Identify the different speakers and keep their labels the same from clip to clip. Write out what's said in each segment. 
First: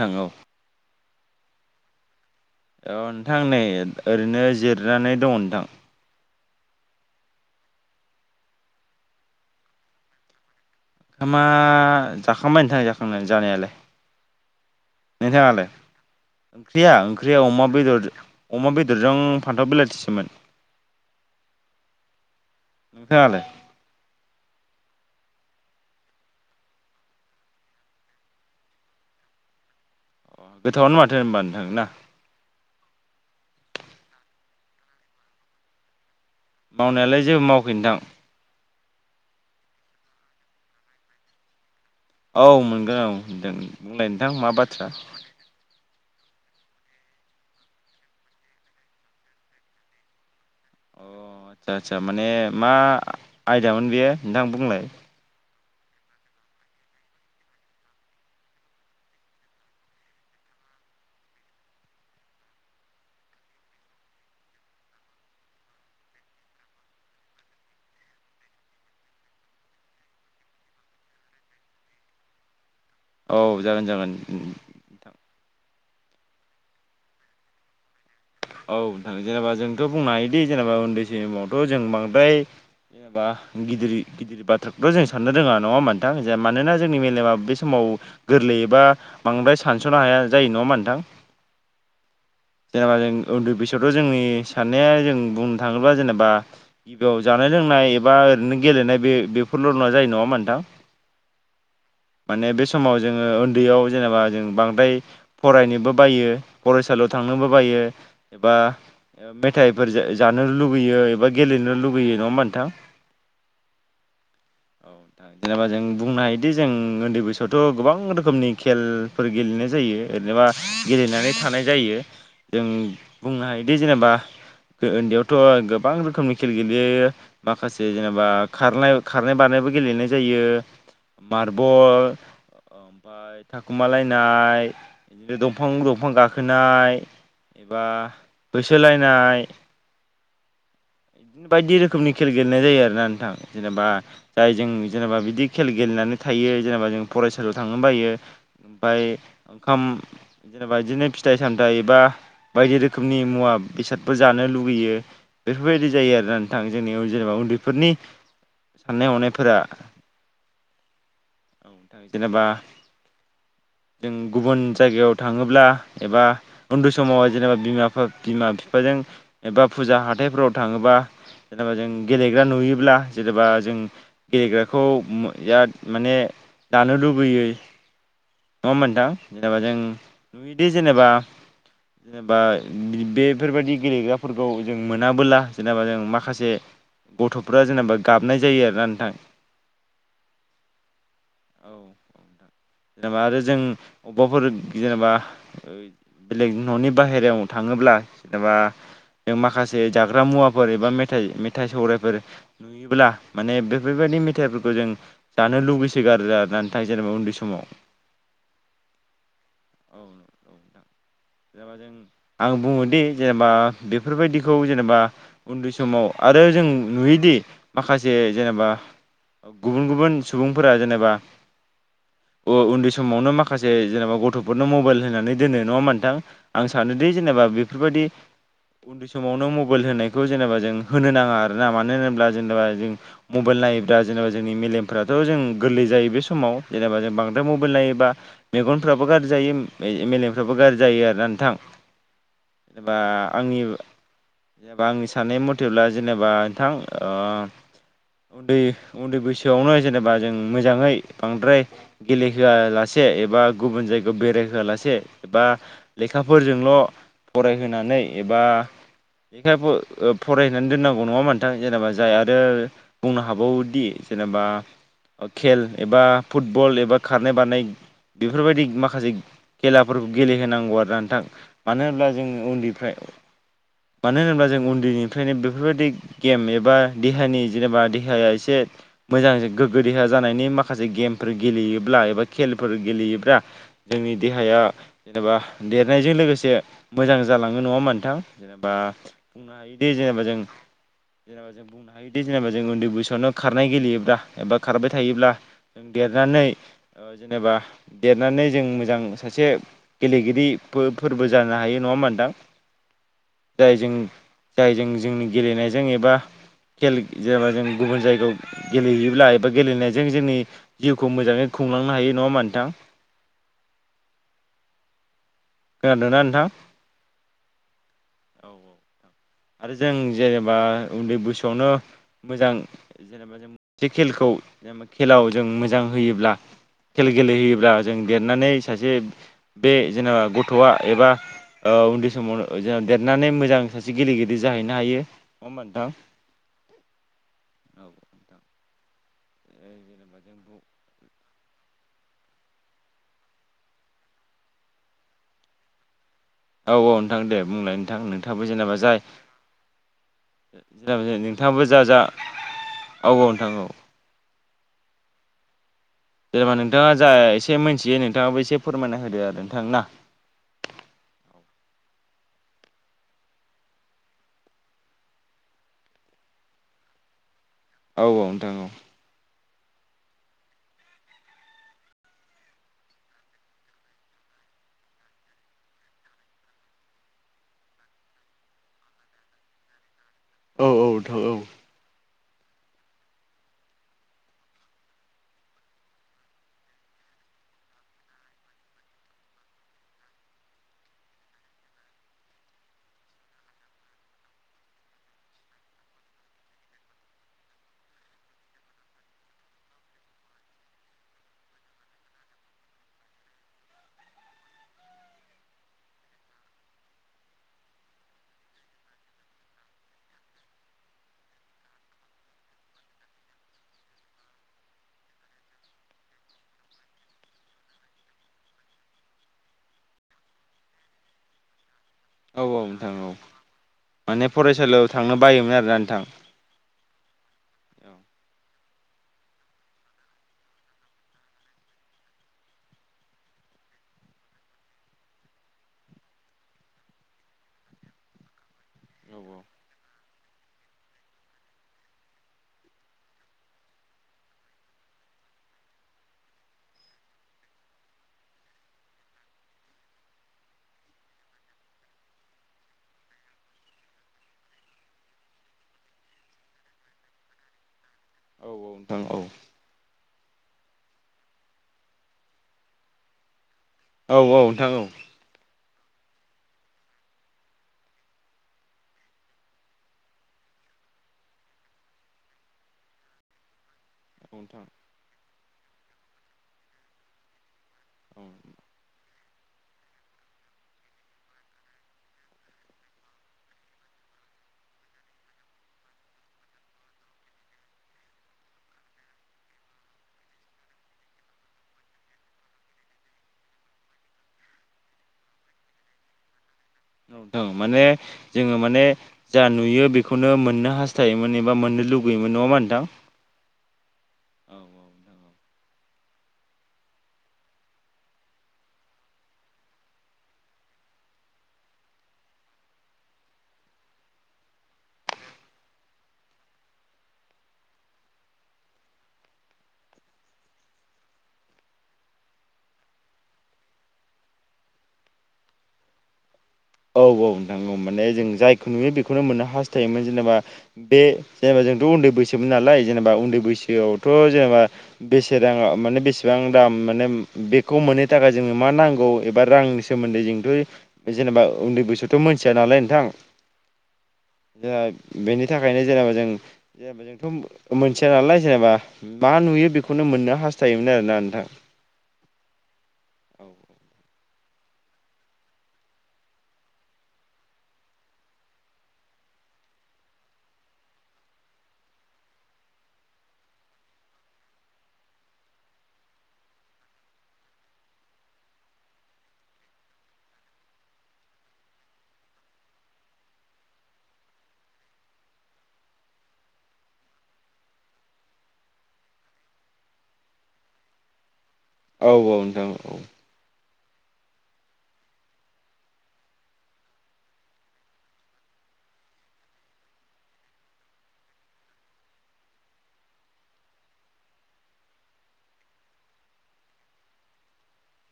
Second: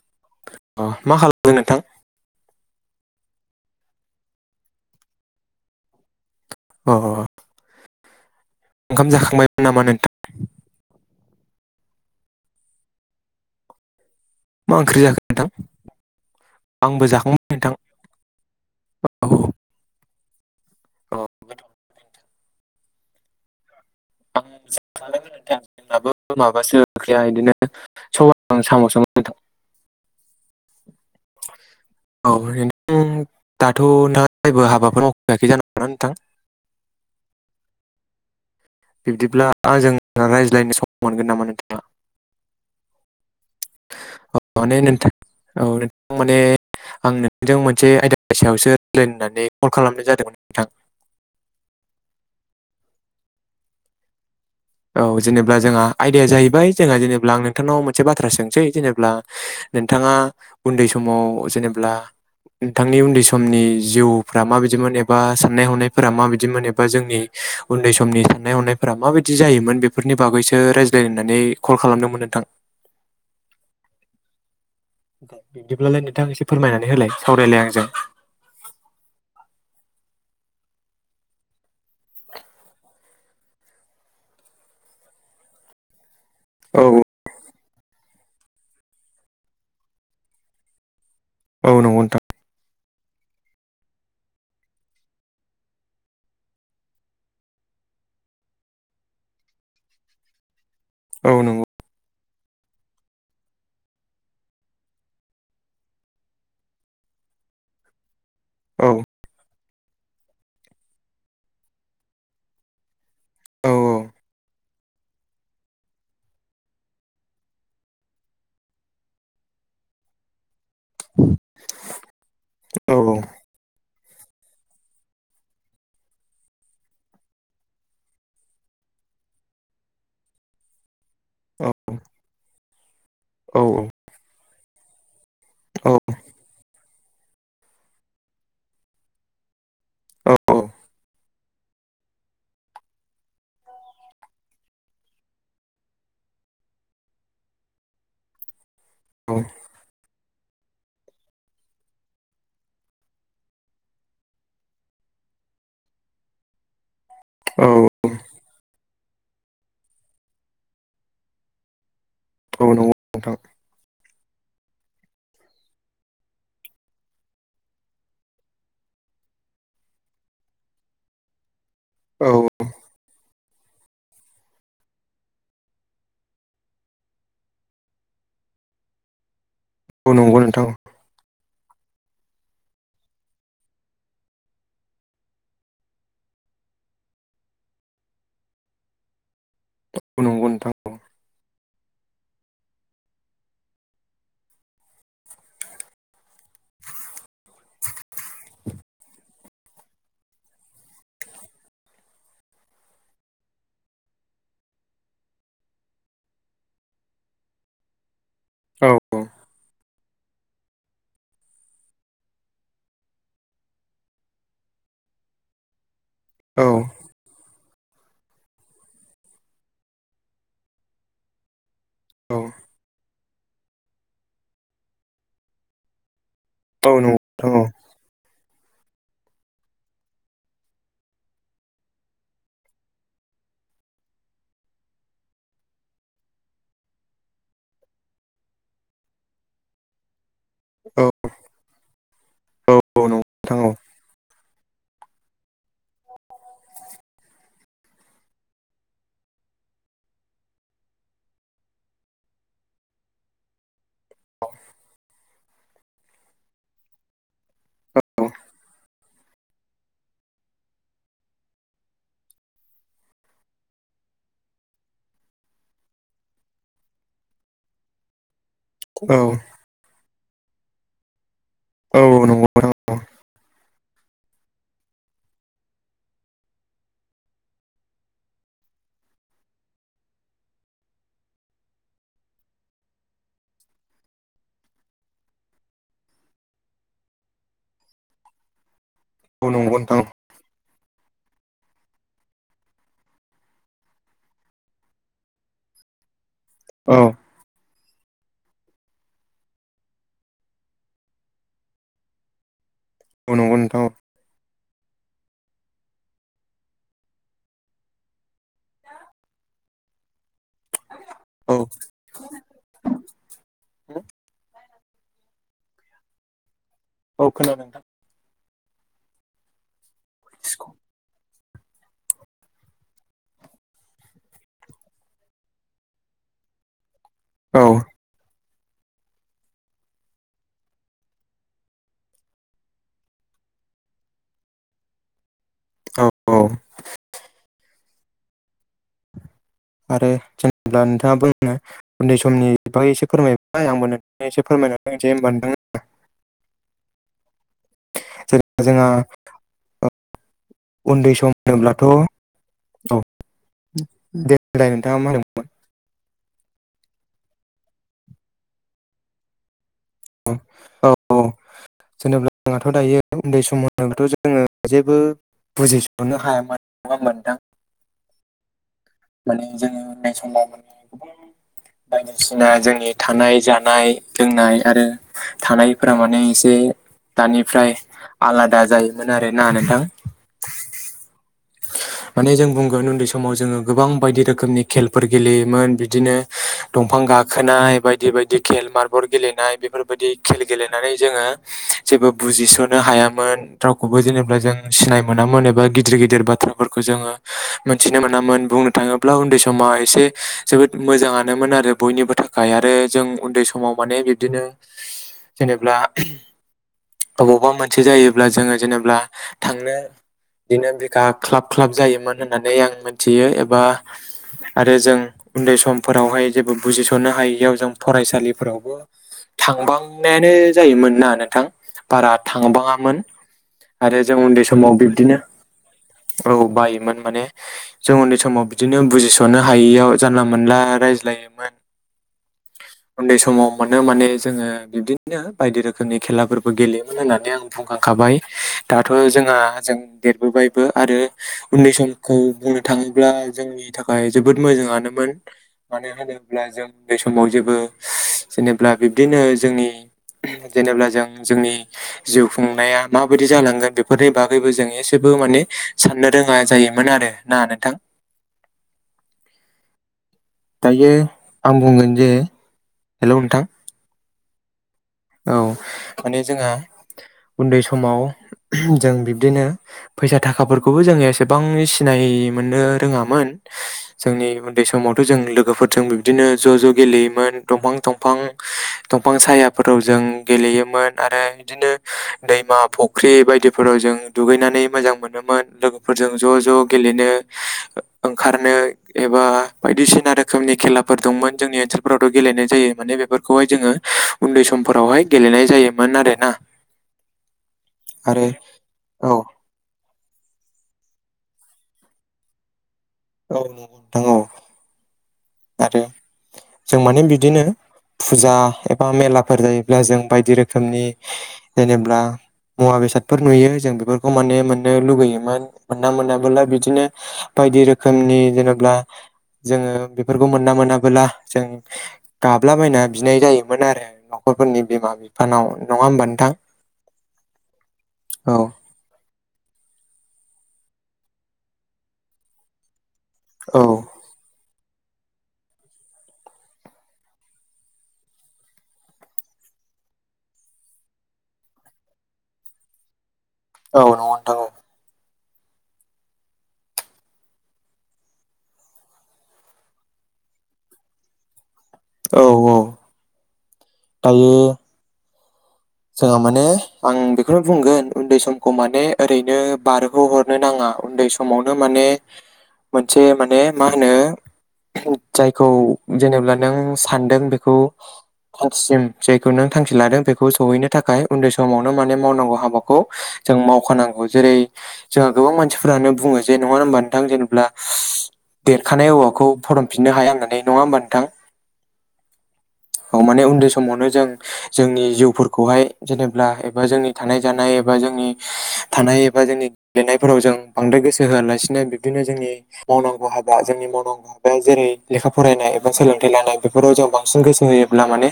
Speaker 1: नोंथां औ
Speaker 2: अ मा खालामदों नोंथां
Speaker 1: औ नोंथां नै ओरैनो जिरनानै दङ नोंथां
Speaker 2: अ ओंखाम जाखांबायमोन नामा नोंथां
Speaker 1: ओंखामा जाखांबाय नोंथां जाखांनाय जानायालाय
Speaker 2: मा ओंख्रि जाखो नोंथां
Speaker 1: नोंथाङालाय ओंख्रिया
Speaker 2: आंबो
Speaker 1: ओंख्रिया
Speaker 2: जाखांबाय
Speaker 1: अमा
Speaker 2: नोंथां
Speaker 1: बेदर अमा बेदरजों फान्थाव बिलाथिसोमोन
Speaker 2: अ
Speaker 1: नोंथाङालाय
Speaker 2: [unintelligible]
Speaker 1: [inaudible] गोथावानो माथो होनबा नोंथां ना
Speaker 2: [unintelligible]
Speaker 1: मावनायालाय जेबो मावाखै नोथां
Speaker 2: बिब्दिब्ला आंजों रायज्लायनो सम मोनगोन नामा नोंथां
Speaker 1: औ मोनगोन औ दे बुंलाय नोंथां
Speaker 2: अ
Speaker 1: मा
Speaker 2: माने
Speaker 1: बाथ्रा
Speaker 2: नोंथां औ नोंथां आं माने मोनसे आइदानि सायावसो रायलायनो होन्नानै कल खालामनाय जादोंमोन नोंथां।
Speaker 1: अ आदसा आदसा माने मा आयदामोन बेयो नोंथां बुंलाय
Speaker 2: औ जेनेब्ला जोंहा आयदाया जाहैबाय जोंहा जेनेबा आं नोंथांनाव मोनसे बाथ्रा सोंसै जेनेब्ला नोंथाङा उन्दै समाव जेनेब्ला नोंथांनि उन्दै समनि जिउफ्रा माबायदिमोन एबा साननाय हनायफोरा माबायदिमोन एबा जोंनि उन्दै समनि साननाय हनायफोरा माबाय दि जायोमोन बेफोरनि बागैसो रायज्लायनो होननानै कल खालामदोंमोन नोंथां।
Speaker 1: औ जागोन जागोन उम
Speaker 2: बिब्दिब्लालाय नोंथां एसे फोरमायनानै होलाय सावरायलाय आंजों
Speaker 1: औ नोंथां जेनेबा जोंथ' बुंनो हायोदि जेनेबा उन्दै समावथ' जों बांद्राय बा गिदिर गिदिर बाथ्राखौथ' जों साननो रोङा नङा होम्बा नोंथां जे मानोना
Speaker 2: औ
Speaker 1: जोंनि मेलेमा बे समाव गोरलैयोबा बांद्राय सानस'नो हाया जायो नङा होम्बा नोंथां
Speaker 2: औ नंगौ नोंथां
Speaker 1: जेनेबा जों उन्दै बैसोआवथ' जोंनि साननाया जों बुंनो थाङोब्ला जेनेबा गिबियाव जानाय लोंनाय नाय एबा ओरैनो गेलेनाय बे बेफोरल' नङा जायो नङा होम्बा नोंथां
Speaker 2: औ नंगौ
Speaker 1: माने बे समाव जोङो उन्दैयाव जेनेबा जों बांद्राय फरायनोबो बायो फरायसालियाव थांनोबो बायो एबा
Speaker 2: औ
Speaker 1: मेथाइ फोर जानो लुुबैयो एबा गेलेनो लुगैयो नङा होम्बा नोंथां
Speaker 2: औ
Speaker 1: जेनेबा जों बुंनो हायोदि जों उन्दै बैसोआवथ' गोबां रोखोमनि खेलफोर गेले लेनाय जायो ओनोबा गेलेनानै थानाय जायो। जों
Speaker 2: औ
Speaker 1: बुंनो हायोदि जेनेबा ओन्दैयावथ' गोबां रोखोमनि खेल गेलेयो माखासे जेनेबा खारनाय खारनाय बारनाय बो गेलेनाय जायो। मार्बल ओमफ्राय थाखुमालायनाय बिदिनो दंफां दंफां गाखोनाय एबा होसोलायनाय
Speaker 2: औ औ
Speaker 1: बायदि रोखोमनि खेल गेलेनाय जायो आरोना नोंथां जेनेबा जाय जों जेनेबा बिदि खेल गेलेना थायो जेनेबा जों फरायसालियाव थांनो बायो ओमफ्राय ओंखाम जेनेबा बिदिनो फिथाइ सामथाइ एबा बायदि रोखोमनि मुवा बेसादफोर जानो लुुबैयो बेफोर बेफोरबायदि जायो आरो ना नोंथां जोंनि जेनेबा
Speaker 2: औ
Speaker 1: उन्दैफोरनि साननाय हनायफोरा जेनेबा
Speaker 2: औ नंगौ नोंथां
Speaker 1: जों गुबुन जायगायाव थाङोब्ला एबा उन्दै समावहाय जेनेबा बिमा बिमा बिफाजों एबा फुजा हाथाइफोराव थाङोबा जेनेबा जों गेलेग्रा
Speaker 2: औ
Speaker 1: नुयोब्ला जेनेबा जों गेलेग्राखौ बिराद माने लानो लुबैयो नङा होनबा नोंथां जेनेबा जों
Speaker 2: औ नंगौ नोंथां
Speaker 1: नुयोदि जेनेबा जेनेबा बेफोरबायदि गेलेग्राफोरखौ जों मोनाबोला जेनेबा जों माखासे गथ'फ्रा जेनेबा गाबनाय जायो आरोना नोंथां।
Speaker 2: औ नंगौ नोंथां
Speaker 1: औ नोंथां जेनेबा आरो जों अबेबाफोर जेनेबा बेलेग न'नि बाहेरायाव थाङो थाङोब्ला जेनेबा जों माखासे जाग्रा मुवाफोर एबा मेथाइ मेथाइ सौरायफोर नुयोब्ला माने बेफोरबायदि नि मेथाइफोरखौ जों जानो लुुबैसो गारो आरोना‌ नोंथां जेनेबा उन्दै समाव
Speaker 2: औ औ
Speaker 1: औ औ औदां [inaudible] जेनेबा जों आं बुङोदि जेनेबा बेफोरबायदिखौ जेनेबा उन्दै समाव आरो
Speaker 2: औ
Speaker 1: जों नुयोदि माखासे जेनेबा गुबुन गुबुन सुबुंफोरा जेनेबा
Speaker 2: औ
Speaker 1: उन्दै समावनो माखासे जेनेबा गथ'फोरनो मबाइल होनानै दोनो नङा होमबा नोथां आं
Speaker 2: औ नंगौ
Speaker 1: सानोदि जेनेबा
Speaker 2: नोंथां औ
Speaker 1: बेफोरबायदि उन्दै समावनो मबाइल होनायखौ जेनेबा जों होनो नाङा आरोना मानो होनोब्ला जेनेबा जों मबाइल नाय नाय जेनेबा जोंनि मेलमफोराथ' जों गोरलै जायो बे समाव जेनेबा जों बांद्राय बांद्राय मबाइल नायोब्ला मेगनफ्राबो गाज्रि जायो मेलेम बे फ्राबो गाज्रि
Speaker 2: औ
Speaker 1: जायो आरोना नोंथां जेनेबा
Speaker 2: औ नंगौ नोंथां
Speaker 1: आंनि
Speaker 2: औ
Speaker 1: जेनेबा आंनि साननाय मथेब्ला जेनेबा नोंथां ओ उन्दै उन्दै बैसोआवनो जेनेबा जों मोजाङै बांद्राय गेलेहोआलासे एबा गुबुन जायगायाव बेरायहोआलासे एबा लेखाफोरजोंल' फरायहोनानै एबा लेखा ओ फरायहनानै दोननांगौ नङा होनबा नोंथां जेनेबा जाय आरो बुंनो हाबावोदि जेनेबा खेल एबा फुटबल एबा खारनाय बारनाय बेफोरबायदि माखासे
Speaker 2: औ
Speaker 1: खेलाफोरखौ गेलेहोनांगौ आरोना नोंथां मानो
Speaker 2: औ
Speaker 1: होनब्ला
Speaker 2: नंगौ नोंथां औ नंगौ
Speaker 1: जोङो
Speaker 2: नोंथां औ
Speaker 1: उन्दैफ्राय मानो होनोब्ला जों उन्दैनिफ्रायनो बेफोरबायदि गेम एबा देहानि जेनेबा देहाया एसे मोजां गोग्गो देहा जानायनि माखासे गेमफोर गेलेयो ब्ला एबा खेलफोर गेलेयोब्ला जोंनि देहाया जेनेबा देरनायजों लोगोसे मोजां जालाङो नङा होमबा नोंथां जेनेबा
Speaker 2: औ
Speaker 1: बुंनो हायोदिे जेनेबा जों जेनेबा जों बुंनो हायोदि जेनेबा जों उन्दै बैसोआवनो खारनाय गेलेयोब्ला एबा खारबाय थायोब्ला जों देरनानै ओ जेनेबा देरनानै जों मोजां सासे गेलेगिरि फोरबो जानो हायो नङा होमबा नोंथां
Speaker 2: औ नंगौ नोंथां औ
Speaker 1: जायजों जायजों जोंनि गेलेनायजों एबा खेल जेनेबा जों गुबुन जायगायाव गेलेहैयोब्ला एबा गेलेनायजों जोंनि जिउखौ मोजां
Speaker 2: औ
Speaker 1: खुंलांनो हायो नङा होमबा नोंथां खोनादोंना नोंथां
Speaker 2: औ खोनादों नोंथां
Speaker 1: आरो जों जेनेबा उन्दै बैसो आवनो मोजां जेनेबा जों मोनसे खेलखौ जेनेबा खेलायाव जों मोजां होयोब्ला खेल
Speaker 2: औ
Speaker 1: गेलेहैयोब्ला
Speaker 2: औ
Speaker 1: जों देरनानै सासे बे जेनेबा गथ'आ एबा ओ उन्दै समाव जेन देरनानै मोजां सासे बि गेलेगिरि जाहैनो हायो नङा होमबा नोंथां औथा उ [inaudible]
Speaker 2: आरो जेनेब्ला नोंथाङा बुंनो उन्दै समनि बै एसे फोरमायबाय आंबो नोंथा एसे फोरमाय फोरमायना होनोसै होनबा नोंथांनो
Speaker 1: औ औ नोंथां दे बुंलाय नोंथां नोंथाङो जेनेबा जाय जेनेबा
Speaker 2: उन्दै
Speaker 1: जे
Speaker 2: सम
Speaker 1: नोंथाङाबो जा
Speaker 2: होनोबब्लाथ'
Speaker 1: जा
Speaker 2: औ दे दहाय नोंथाङा मा होनदोंमोन
Speaker 1: जेनेबा नोंथाङा जा एसे मिथियो नोंथाङाबो एसे फोरमायना होदो आरो नोंथां ना
Speaker 2: औ जेनेब्ला आंहाथ' दायो उन्दै समथ' जोङो जेबो बुजिस'नो हायामोन नङा होंडा नोंथां
Speaker 1: औ औ नोंथां औ।
Speaker 2: माने जोङो उन्दै समाव [unintelligible] बायदिसिना जोंनि थानाय जानाय लोंनाय आरो थानायफोरा माने एसे दानिफ्राय आलादा जायोमोन आरोना नोथां।
Speaker 1: औ औ थां औ।
Speaker 2: माने जों बुंगोन उन्दै समाव जोङो गोबां बायदि रोखोमनि खेलफोर गेलेयोमोन बिदिनो दंफां गाखोनाय बायदि बायदि खेल मारबल गेलेनाय बेफोरबायदि खेल गेलेनानै जोङो जे बो बुजिस'नो हायामोन रावखौबो जेनेबा जों सिनाय मोनामोन एबा गिदिर गिदिर बाथ थ्राफोरखौ जोङो मोनथिनो मोनामोन बुंनो थाङोब्ला उन्दै समाव एसे जोबोद मोजाङानो मोन आरो बयनिबो थाखाय आरो जों उन्दै समाव माने बिबदिनो जेनेब्ला अबावबा मोनसे जायोब्ला जोङो जेनेब्ला थांनो दिनो [unintelligible] ख्लाब ख्लाब जायोमोन होननानै आं मिथियो एबा आरो जों उन्दै समफोरावहाय जेबो बुजिस'नो हायैयाव जों फरायसालिफोरावबो थांबांनायानो जायोमोन ना नोंथां? बारा
Speaker 1: औ नोंथां
Speaker 2: थांबाङामोन
Speaker 1: औ
Speaker 2: आरो जों
Speaker 1: माने
Speaker 2: उन्दै समाव
Speaker 1: फरायसालियाव थांनो
Speaker 2: बिब्दिनो
Speaker 1: बायोमोन आरोना नोंथां
Speaker 2: औ बायोमोन माने जों उन्दै सम समाव बिदिनो बुजिस'नो हायैयाव जानला मोनला रायज्लायोमोन
Speaker 1: [inaudible]
Speaker 2: उन्दै समाव मोनो माने जोङो बिब्दिनो बायदि रोखोमनि खेलाफोरबो गेलेयोमोन होननानै आं बुंखां खाबाय दाथ' जोंहा जों देरबोबाय बो आरो उन्दै समखौ बुंनो थाङोब्ला जोंनि थाखाय जोबोद मोजाङानोमोन। मानो होनोब्ला जों उन्दै समाव जेबो जेनेबा बिब्दिनो जोंनि जेनेब्ला जों जोंनि जिउ खुंनाया माबायदि जालांगोन बेफोरनि बागैबो जों एसेबो माने साननो रोङा जायोमोन आरो ना नोंथां?
Speaker 1: औ औ।
Speaker 2: दायो आं बुंगोन जे हेल' नोंथां।
Speaker 1: औ औ नोंथां औ।
Speaker 2: औ माने जोंहा उन्दै समाव जों बिब्दिनो फैसा थाखाफोरखौबो जोङो एसेबां सिनाय मोननो रोङामोन।
Speaker 1: [inaudible]
Speaker 2: जोंनि उन्दै समावथ' जों लोगोफोरजों बिब्दिनो ज' ज' गेलेयोमोन। दंफां दंफां दंफां साया फोराव जों गेलेयोमोन आरो बिदिनो दैमा फुख्रि बायदिफोराव जों दुगैना नै मोजां मोनोमोन लोगोफोरजों ज' ज' गेलेनो ओंखारनो एबा बायदिसिना रोखोमनि खेलाफोर दंमोन जोंनि ओनसोलफोरावथ' गेलेनाय जायो माने बेफोरखौहाय जोङो उन्दै समफोरावहाय गेलेनाय जायोमोन आरोना।
Speaker 1: औ माने
Speaker 2: आरो
Speaker 1: जोङो माने
Speaker 2: औ
Speaker 1: जा नुयो बे खौनो मोननो हास्थायोमोन एबा मोननो लुगैयोमोन नङा होमबा नोंथां?
Speaker 2: औ नंगौ
Speaker 1: नोंथां औ
Speaker 2: आरो जों माने बिदिनो फुजा एबा मेलाफोर जायोब्ला जों बायदि रोखोमनि जेनेब्ला मुवा बेसादफोर नुयो जों बेफोरखौ माने मोननो लुगैयोमोन मोना मोनाबोला बिदिनो बायदि रोखोमनि जेनेब्ला जोङो बेफोरखौ मोनना मोनाबोला जों गाबलाबायना बिनाय जायोमोन आरो न'खरफोरनि बिमा बिफानाव नङा होमबा नोंथां?
Speaker 1: औ औ नोंथां औ माने जों
Speaker 2: औ
Speaker 1: जायखौ नुयो बे खौनो मोननो हास्थायोमोन जेनेबा बे जेनेबा जोंथ' उन्दै बैसोमोन नालाय जेनेबा उन्दै
Speaker 2: औ
Speaker 1: बैसोआवथ' जेनेबा बेसे राङा माने बेसेबां दाम माने बेखौ मोनै थाखाय जोंनो मा नांगौ एबा रां नि सोमोन्दै जिंथ' जेनेबा उन्दै बैसोथ' मोनथिया नालाय नोंथां।
Speaker 2: औ नंगौ नोंथां औ।
Speaker 1: जोंहा बेनि थाखायनो जेनेबा जों जेनेबा जोंथ' मोनथिया नालाय जेनेबा मा नुयो बेखौनो मोननो हास्थायोमोन आरोना नोंथां।
Speaker 2: औ औ
Speaker 1: औ औ [inaudible]
Speaker 2: ओ जोंहा माने आं बेखौनो बुंगोन उन्दै समखौ माने ओरैनो बारग' हरनो नाङा। उन्दै समावनो माने मोनसे माने मा होनो जायखौ जेनेब्ला नों सानदों बेखौ थांखिसिम जायखौ नों थांखि लादों बेखौ सहैनो थाखाय उन्दै समावनो माने मावनांगौ हाबाखौ जों मावखानांगौ जेरै जोंहा गोबां मानसिफोरानो बुङो जे नङा होनोमबा नोंथां जेनेब्ला देरखानाय औवाखौ फदमफिननो हाया होननानै। नङा होमबा नोंथां?
Speaker 1: औ औ नोंथां औ
Speaker 2: माने उन्दै समावनो जों जोंनि जिउफोर खौहाय जेनेब्ला एबा जोंनि थानाय जानाय एबा जोंनि थानाय एबा जोंनि गेलेनायफोराव जों बांद्राय गोसो होआलासिनो बिबदिनो जोंनि मावनांगौ हाबा जोंनि मावनांगौ हाबाया जेरै लेखा फराय नाय सोलोंथाय लानाय बेफोराव जों बांसिन गोसो होयोब्ला माने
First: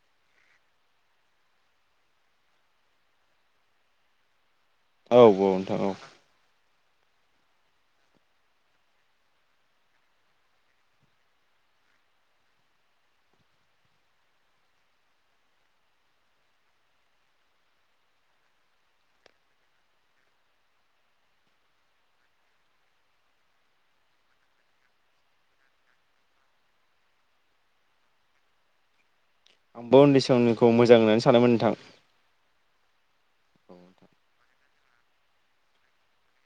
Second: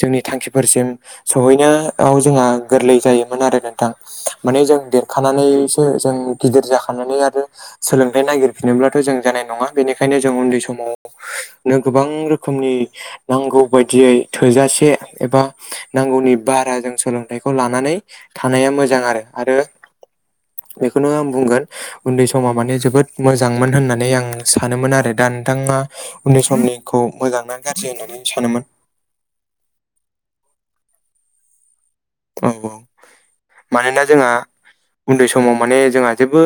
Speaker 2: जोंनि थांखिफोरसिम सहैनायाव जोंहा गोरलै जायोमोन आरो नोंथां। माने जों
Speaker 1: औ औ नोंथां
Speaker 2: देरखानानैसो
Speaker 1: औ
Speaker 2: जों गिदिर जाख नानै आरो सोलोंथाइ नागिरफिनोब्लाथ' जों जानाय नङा बेनिखायनो जों उन्दै समावनो गोबां रोखोमनि नांगौ बायदियै थोजासे एबा नांगौनि बारा जों सोलोंथाइखौ लानानै थानाया मोजां आरो आरो बेखौनो आं बुंगोन उन्दै समा माने जोबोद मोजांमोन होननानै आं सानोमोन आरो दा नोंथाङा उन्दैनि समनिखौ मोजां ना गाज्रि होननानै सानोमोन?
Speaker 1: आंबो उन्दै समनिखौ मोजां होननानै सानोमोन नोंथां।
Speaker 2: नंगौ मानोना जोंहा उन्दै समाव माने जोंहा जेबो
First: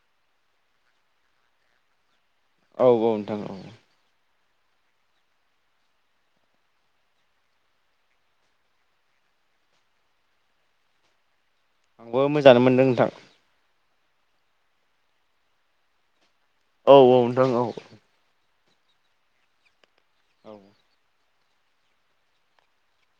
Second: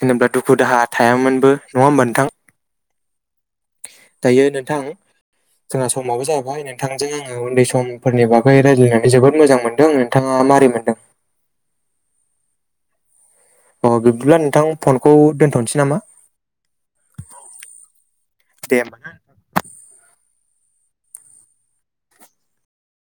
Speaker 2: जेनेबा दुखु दाहा थायामोनबो। नङा होमबा नोंथां?
Speaker 1: औ औ नोंथां औ
Speaker 2: दायो नोंथां जोंहा समाबो जाबाय नोंथांजों आङो उन्दै समफोरनि बागै रायज्लायनानै जोबोद मोजां मोनदों नोंथाङा मारै मोनदों?
Speaker 1: आंबो मोजांआनो मोनदों नोंथां।
Speaker 2: अ बिब्दिब्ला नोंथां फनखौ दोनथ'नोसै नामा?
Speaker 1: औ औ नोंथां औ
Speaker 2: दे ओमबा ना
Speaker 1: औ